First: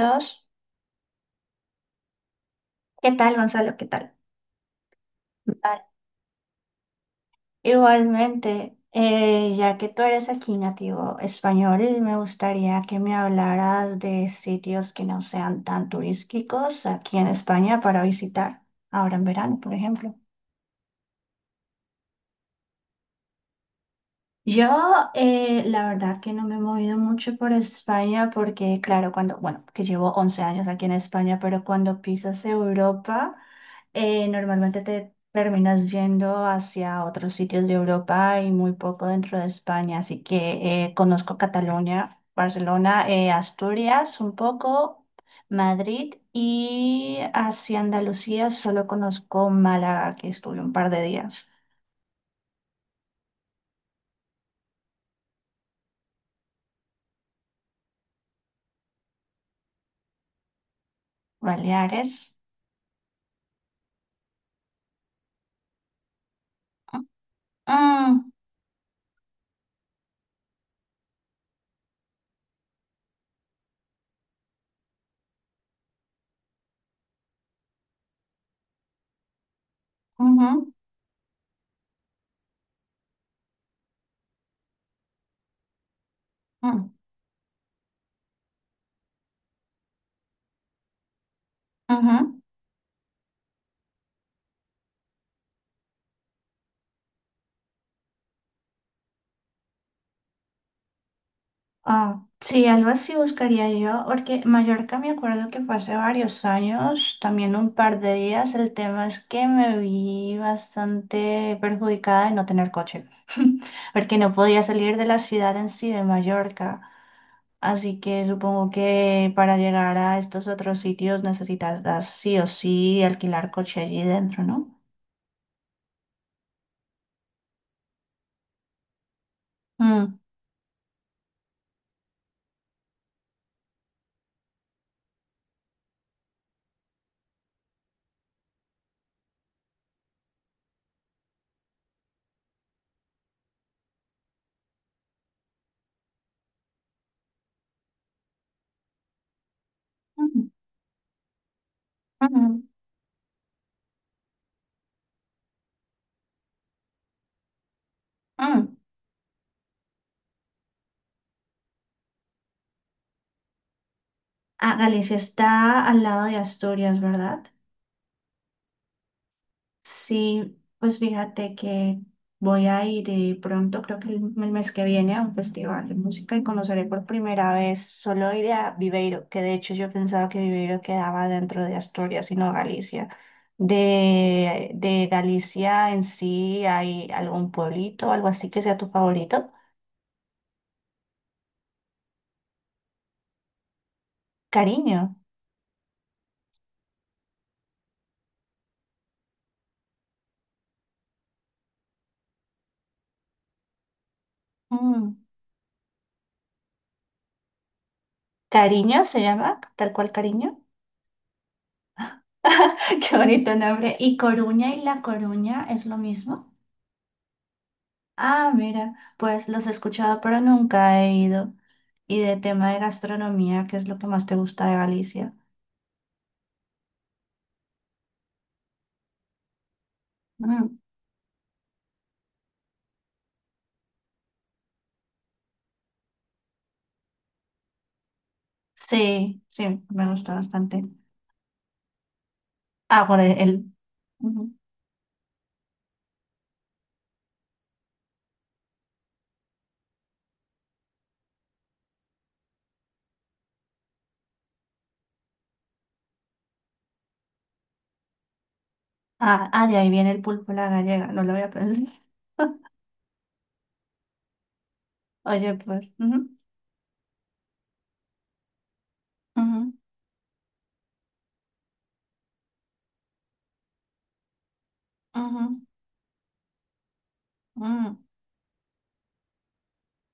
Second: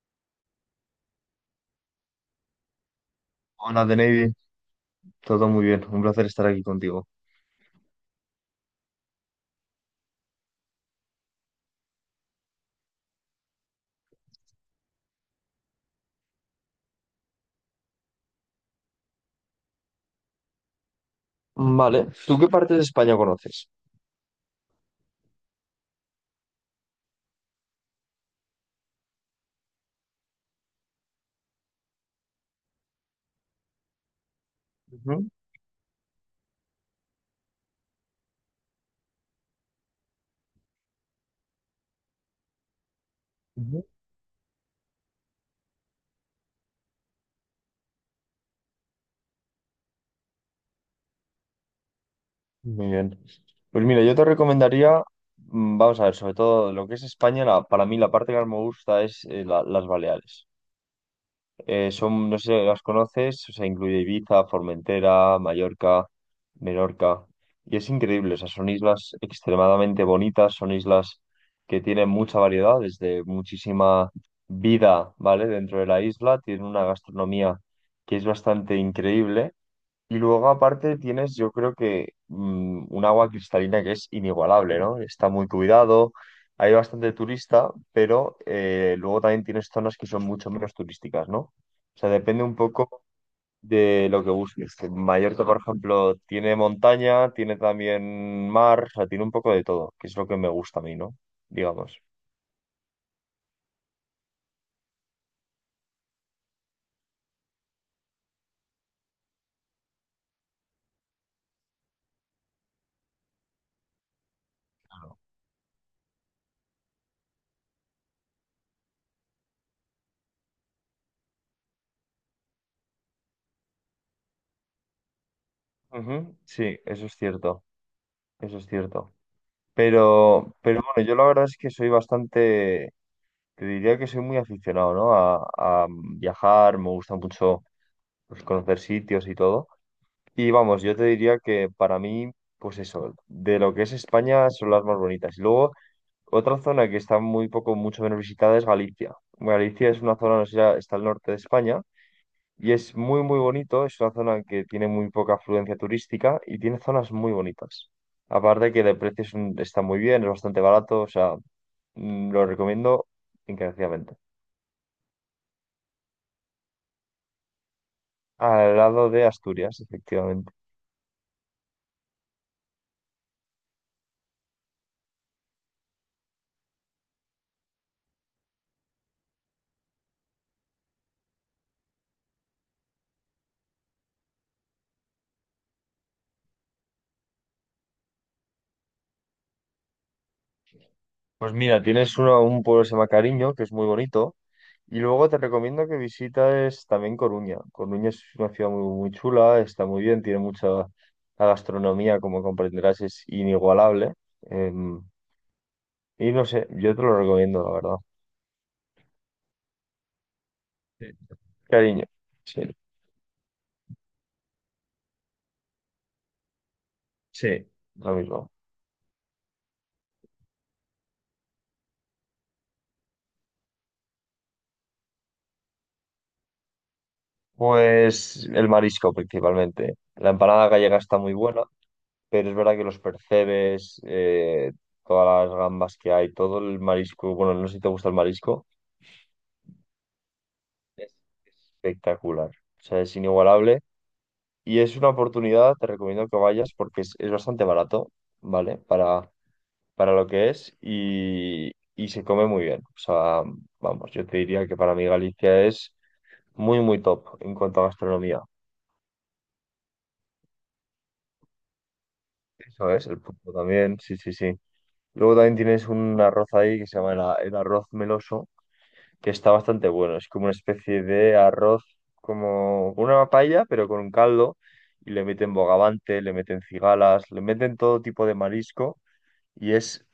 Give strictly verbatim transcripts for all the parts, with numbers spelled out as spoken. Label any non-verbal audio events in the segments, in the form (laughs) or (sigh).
Dos, ¿qué tal, Gonzalo? ¿Qué Hola, The tal? Navy. Todo muy bien. Un placer estar aquí contigo. Igualmente, eh, ya que tú eres aquí nativo español, me gustaría que me hablaras de sitios que no sean tan turísticos aquí en España para visitar ahora en verano, por ejemplo. Vale, ¿tú qué parte de España conoces? Yo, eh, la verdad que no me he movido mucho por España porque, claro, cuando, bueno, que llevo once años aquí en España, pero cuando pisas Europa... eh, normalmente te Ujú, terminas yendo hacia otros sitios de Europa y muy poco dentro de España, así que eh, conozco Cataluña, Barcelona, eh, ujú. Asturias un poco, Madrid y hacia Andalucía solo conozco Málaga, que estuve un par de días, Muy bien. Pues mira, yo te recomendaría, mm, vamos a ver, sobre todo lo que es España, la- para mí la parte que más me gusta es eh, la- las Baleares. Eh, Baleares. son, no sé si las conoces, o sea, incluye Ibiza, Formentera, Mallorca, Menorca. Y es Mm, increíble, o sea, son islas extremadamente bonitas, son islas que tienen mucha variedad, desde muchísima vida, ¿vale? Dentro de la isla, tienen una gastronomía que es bastante increíble y mm, ujú, luego aparte tienes, yo creo que mm, un agua cristalina que es inigualable, ¿no? Está muy cuidado, hay mm, bastante turista, pero eh, luego también tienes zonas que son mucho menos turísticas, ¿no? O sea, ujú. depende un poco de lo que busques. Que Mallorca, por ejemplo, tiene montaña, tiene también mar, o sea, tiene un poco de todo, que es lo que me gusta a mí, ¿no? Digamos. Ah, sí, algo así buscaría yo, porque Mallorca me acuerdo que fue hace varios años, también un par de días. El tema es que me vi bastante perjudicada de no tener coche, (laughs) porque no podía salir de la ciudad en sí de Mallorca. Así que supongo que para llegar a estos otros sitios necesitas sí o sí alquilar coche allí dentro, ¿no? Ujú, sí, eso es cierto, eso es cierto. Mm. Pero, pero bueno, yo la verdad es que soy bastante. Te diría que soy muy aficionado, ¿no? A, a viajar, me gusta mucho pues, conocer sitios y todo. Y vamos, yo te diría que para mí, pues eso, de lo que es España son las más bonitas. Y luego, otra zona que está muy poco, mucho menos visitada es Galicia. Galicia es una zona, no Mm, sé, ya está al norte de España mm, y es muy, muy bonito. Es una zona que tiene muy poca afluencia turística y tiene zonas muy bonitas. Aparte mm. que de precio es un- está muy bien, es bastante barato, o sea, mm, lo recomiendo encarecidamente. Ah, Galicia está al lado de Asturias, ¿verdad? Al lado de Asturias, efectivamente. Sí, pues fíjate que voy a ir eh, pronto, creo que el, el mes que viene, a un festival de música y conoceré por primera vez, solo iré a Viveiro, que de hecho yo pensaba que Viveiro quedaba dentro de Asturias y no Galicia. De, de Galicia en sí, ¿hay algún pueblito, algo así que sea tu favorito? Pues mira, tienes uno, un pueblo que se llama Cariño, que es muy bonito. Y Cariño. luego te recomiendo que visites también Coruña. Coruña es una ciudad muy, muy chula, está muy bien, tiene mucha la gastronomía, como comprenderás, es inigualable. Em, Mm. y no sé, yo te lo recomiendo, la verdad. ¿Cariño se llama? ¿Tal cual Cariño? Sí. Cariño. Sí, (laughs) Qué bonito nombre. ¿Y Coruña y La Coruña es lo mismo? sí, lo Ah, mismo. mira, pues los he escuchado, pero nunca he ido. Y de tema de gastronomía, ¿qué es lo que más te gusta de Galicia? Pues el marisco principalmente. La empanada Mm, gallega está muy buena. Pero es verdad que los percebes, eh, todas las gambas que hay, todo el marisco, bueno, no sé si te gusta el marisco, sí, sí, me gusta bastante. es espectacular, o sea, Ah, es por el... el- inigualable ujú. y es una oportunidad, te recomiendo que vayas porque es, es bastante barato, ¿vale? Para, para lo que es y, y se come muy bien, o sea, vamos, yo te diría que para mí Galicia es muy, muy top en cuanto a gastronomía, Ah, ah, de ahí viene el pulpo a la gallega, no lo había pensado. eso es, el punto también, sí, sí, sí. (laughs) Luego Oye, también tienes pues... un ujú, arroz ahí que se llama el a- el arroz meloso que está ujú, bastante bueno. Es como una especie de arroz, como una paella, pero con un caldo. Y le meten ujú, bogavante, le meten cigalas, le meten mm. todo tipo de marisco. Y es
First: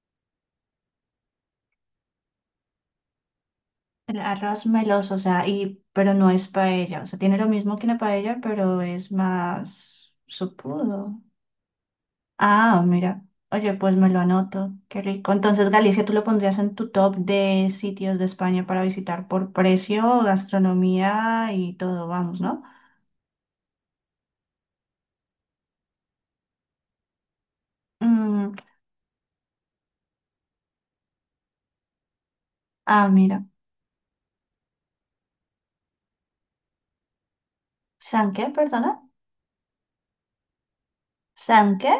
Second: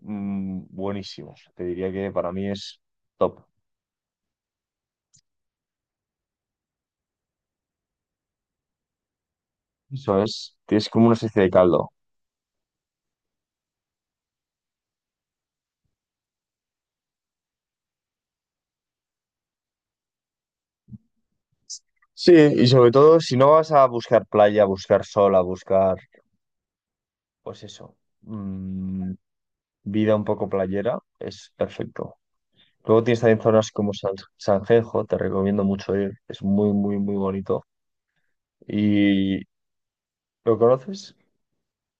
mm, buenísimo. Te diría que para mí es top. El arroz meloso, o sea, y, pero no es paella, o sea, tiene lo mismo que la paella, pero es más Eso es, es como una supudo. especie de caldo. Ah, mira. Oye, pues me lo anoto. Qué rico. Entonces, Galicia, ¿tú lo pondrías en tu top de sitios de España para visitar por precio, gastronomía y todo? Sí, Vamos, ¿no? y sobre todo si no vas a buscar playa, a buscar sol, a buscar, pues eso, Mm, mm, vida un poco playera, es perfecto. Luego ah, tienes también mira. zonas como San, Sanjenjo, te recomiendo mucho ir, es muy, muy, muy bonito. ¿San qué, perdona? ¿Y lo conoces? ¿San qué?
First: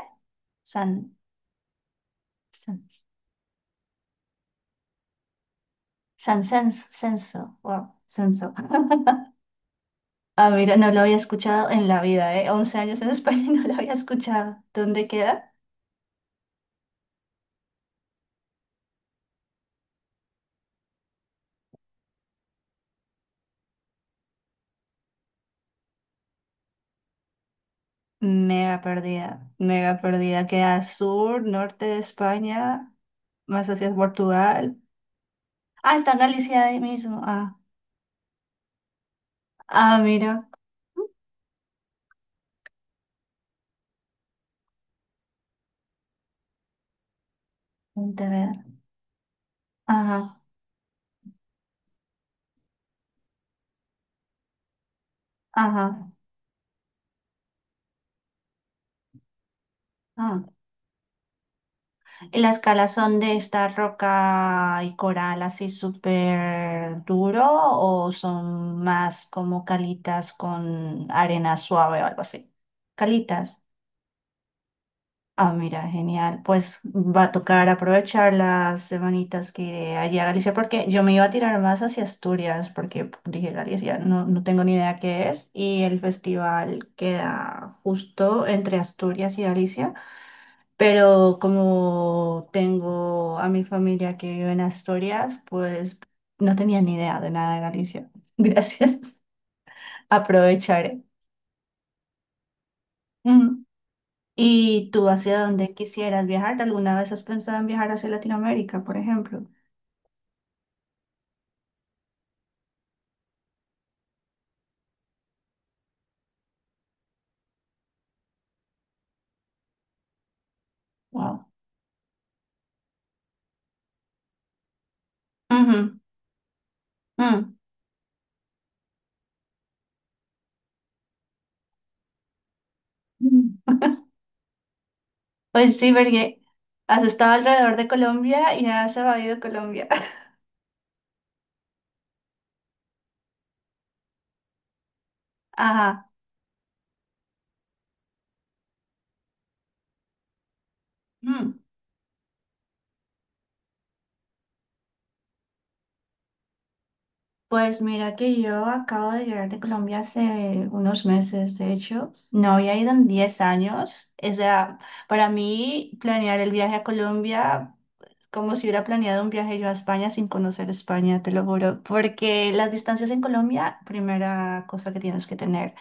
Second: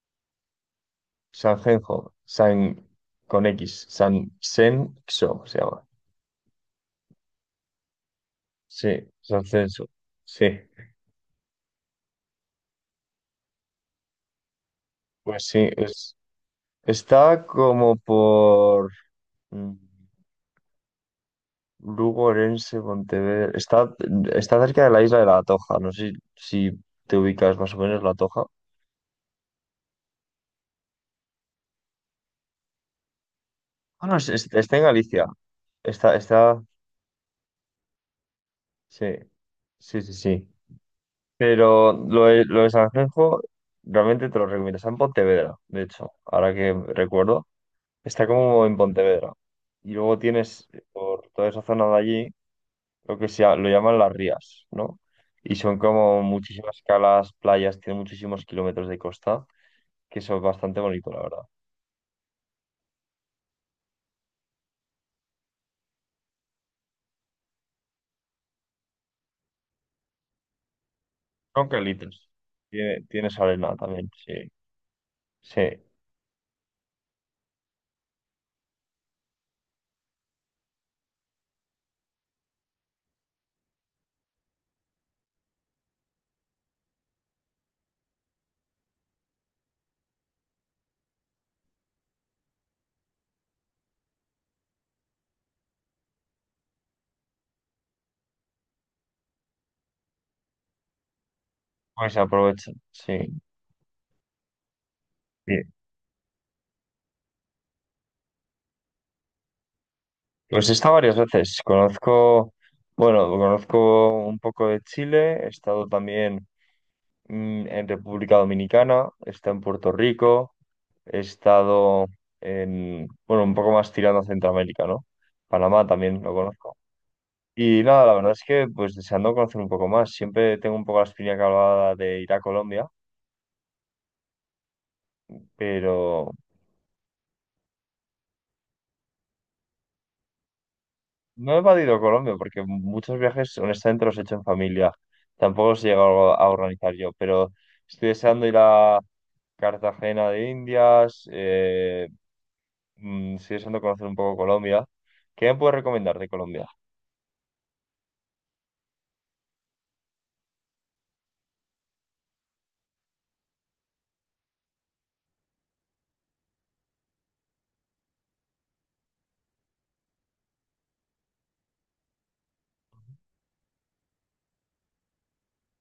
San, Sanjenjo, San San, con X, San Xenxo se llama. San Censo. Censo. Wow, Censo. Sí, (laughs) Sanjenjo, sí. Ah, mira, no lo había escuchado en la vida, ¿eh? once años en (laughs) España y no lo había escuchado. ¿Dónde Pues queda? sí, es, está como por mm, Lugo, Orense, Pontevedra. Está, está cerca de la isla de La Toja, no sé si, si te ubicas más o menos La Toja. Mega perdida, mega perdida. Queda sur, norte de España. Más hacia Ah, no, es- es- Portugal. está en Galicia. Ah, está Está, en está, Galicia ahí mismo. Ah, sí, ah, sí, sí, mira, sí. Pero lo de, lo de Sanjenjo realmente te lo recomiendo. Está en Pontevedra, de hecho, ahora que recuerdo. Está Pontevedra. como en Pontevedra. Y luego Ajá, tienes por toda esa zona de allí lo que sea, lo llaman las Rías, ¿no? Y son ajá. como muchísimas calas, playas, tiene muchísimos kilómetros de costa, que eso es Ah. bastante bonito, la verdad. Y las calas son de esta roca y coral así súper duro o son más como calitas con arena Son suave o algo calitas. así. Tiene, tienes Calitas. arena también, sí. Ah, Sí, mira, genial. Pues va a tocar aprovechar las semanitas que iré allí a Galicia, porque yo me iba a tirar más hacia Asturias, porque dije Galicia, no, no tengo ni idea qué es, y el festival queda justo entre Asturias y Galicia, pero como tengo a mi familia que vive en Asturias, pues no tenía ni idea de nada de Galicia. (laughs) Gracias, aprovecharé. pues aprovecha, sí. Ujú. ¿Y tú hacia Sí. dónde quisieras viajar? ¿Alguna vez has pensado en viajar hacia Latinoamérica, por ejemplo? Pues he estado varias veces. Conozco, bueno, conozco un poco de Chile, he estado también mm, en República Dominicana, he estado en Puerto Rico, he Wow. estado en, bueno, un poco más tirando a Centroamérica, ¿no? Panamá Ujú, también lo conozco. mm. Y nada, la verdad es que pues deseando conocer un poco más. Siempre tengo un poco la espina clavada de ir a Colombia, Mm. Pues sí, pero porque has estado alrededor de Colombia y has evadido Colombia. (laughs) no he evadido Colombia porque muchos viajes, honestamente, los he hecho en familia. Tampoco os he Ajá. llegado a organizar yo, pero estoy deseando ir a Cartagena de Indias, Mm. eh, mm, estoy deseando conocer un poco Colombia. ¿Qué me puedes recomendar de Colombia? Pues mira que yo acabo de llegar de Colombia hace unos meses, de hecho. No había ido en diez años. O sea, para mí planear el viaje a Colombia como si hubiera planeado un viaje yo a España sin conocer España, te lo juro, porque las distancias en Colombia, primera cosa que tienes que tener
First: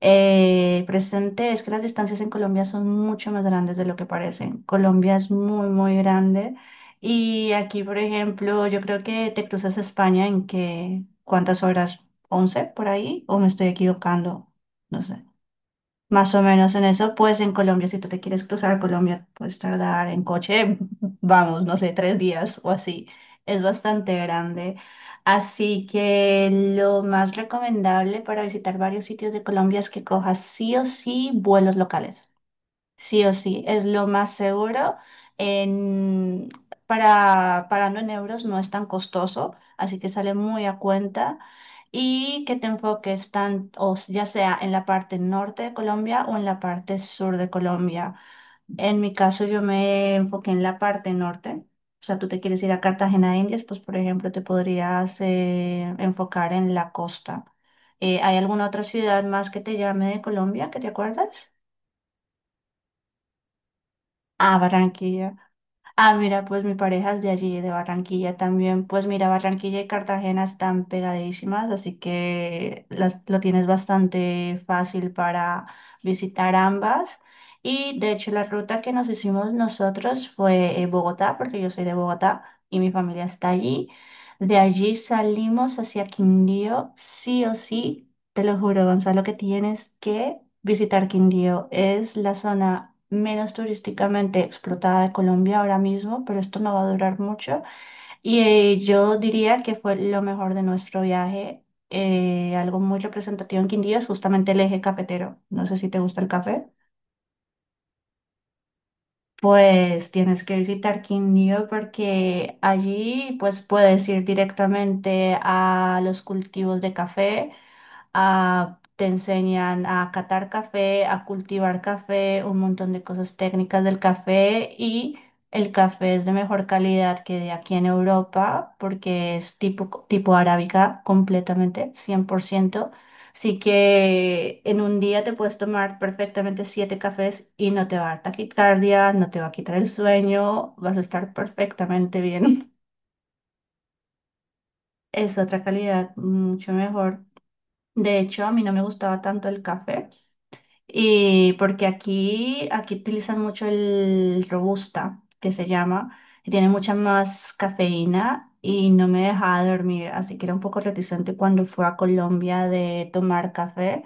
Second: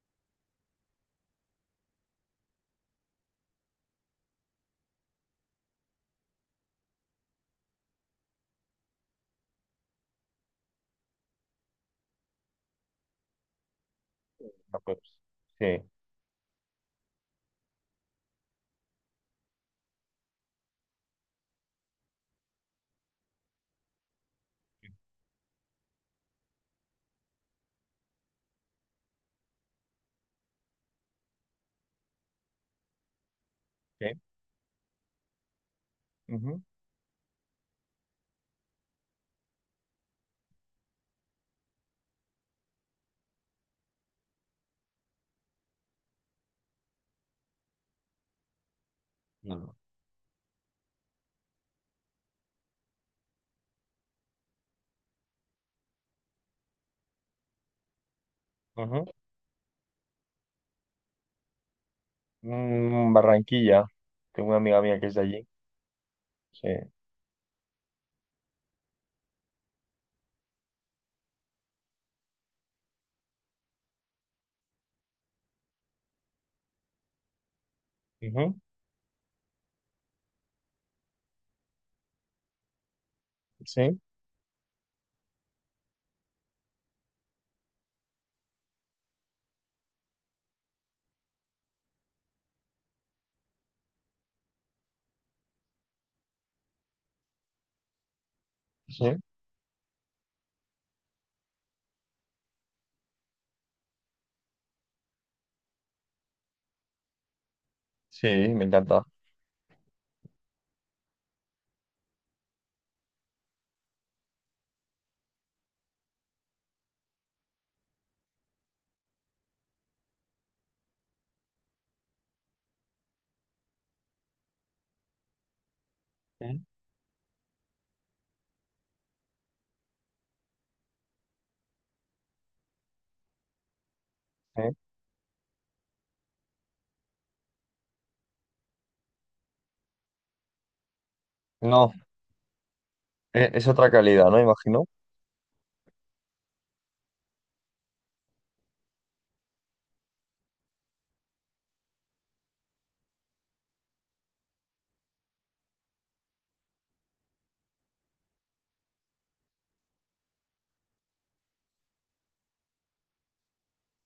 eh, presente es que las distancias en Colombia son mucho más grandes de lo que parecen. Colombia es muy, muy grande y aquí, por ejemplo, yo creo que te cruzas a España en que, ¿cuántas horas? ¿Once por ahí? ¿O me estoy equivocando? Ah, pues, No sé. sí, Más o menos en eso, pues en Colombia, si tú te quieres cruzar a Colombia, puedes tardar en coche, (laughs) vamos, no sé, tres días o así. Es bastante grande. Así que lo más recomendable para visitar varios sitios de Colombia es que cojas sí o sí vuelos locales. Sí o sí, es lo sí. más seguro. En- Ujú, para pagando en euros no es tan costoso, así que sale muy a cuenta. Y que te enfoques tan, o s- ya sea en la parte norte de Colombia o en la parte sur de Colombia. En mi caso, yo no, me enfoqué en la parte norte. O sea, tú te quieres ir a Cartagena de Indias, pues por ejemplo, te podrías eh, enfocar en la costa. Eh, ¿hay alguna otra ujú. ciudad más que te llame de Colombia que te acuerdas? Mm, Barranquilla, tengo Ah, una amiga mía que es de Barranquilla. allí. Ah, mira, pues Sí, mi pareja es de allí, de Barranquilla también. Pues mira, Barranquilla y Cartagena están pegadísimas, así que las, lo tienes bastante fácil para visitar ambas. Y de hecho, la ujú, ruta que nos hicimos nosotros fue eh, Bogotá, porque yo soy de Bogotá y mi familia está allí. sí, De allí salimos hacia Quindío, sí o sí. Te lo juro, Gonzalo, que tienes que visitar Quindío. Es la zona menos turísticamente explotada de Colombia ahora mismo, pero esto no va a durar mucho. Y eh, sí, yo diría que fue lo mejor de nuestro viaje. Eh, algo muy representativo en Quindío es justamente el eje cafetero. No sé si te gusta el café. sí, me encanta. Pues tienes que visitar Quindío porque allí pues puedes ir directamente a los cultivos de café. Ah, te enseñan a catar café, a cultivar café, un montón de cosas técnicas del café y el café es de mejor Sí, calidad que de aquí en Europa porque es tipo, tipo arábica completamente, cien por ciento. Así que sí. en un día te puedes tomar perfectamente siete cafés y no te va a dar taquicardia, no te va a quitar el sueño, vas a estar No, perfectamente bien. e- es otra calidad, ¿no? Imagino. (laughs) Es otra calidad mucho mejor. De hecho, a mí no me gustaba tanto el café y porque aquí, aquí utilizan mucho el robusta, que se llama, y tiene mucha más cafeína y no me dejaba dormir, así que era un poco reticente cuando fui a Colombia de tomar café,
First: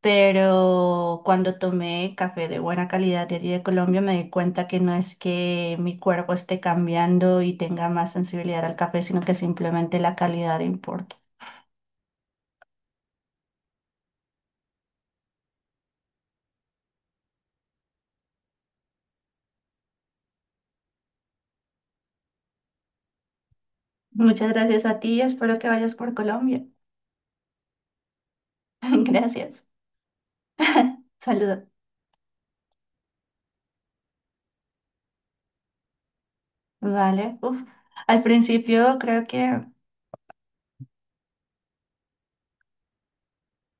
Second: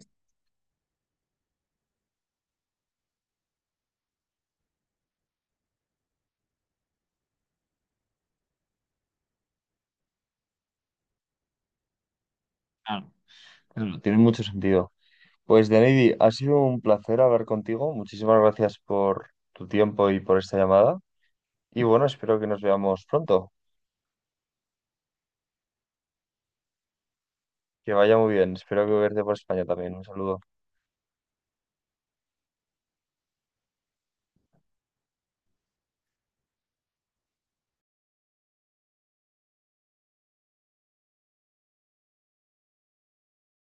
pero cuando tomé café de buena calidad de allí de Colombia me di cuenta que no es que mi cuerpo esté cambiando y tenga más sensibilidad al café, sino que simplemente la calidad importa. Claro, claro. Tiene mucho sentido. Pues, Deneidi, ha sido un placer hablar contigo. Muchísimas gracias por tu tiempo y por esta llamada. Y bueno, espero que nos veamos pronto. Muchas gracias a ti, espero que vayas por Colombia. Que vaya muy bien. Espero que (laughs) verte por Gracias. España también. Un saludo. Saludos. Vale. Uf. Al principio creo que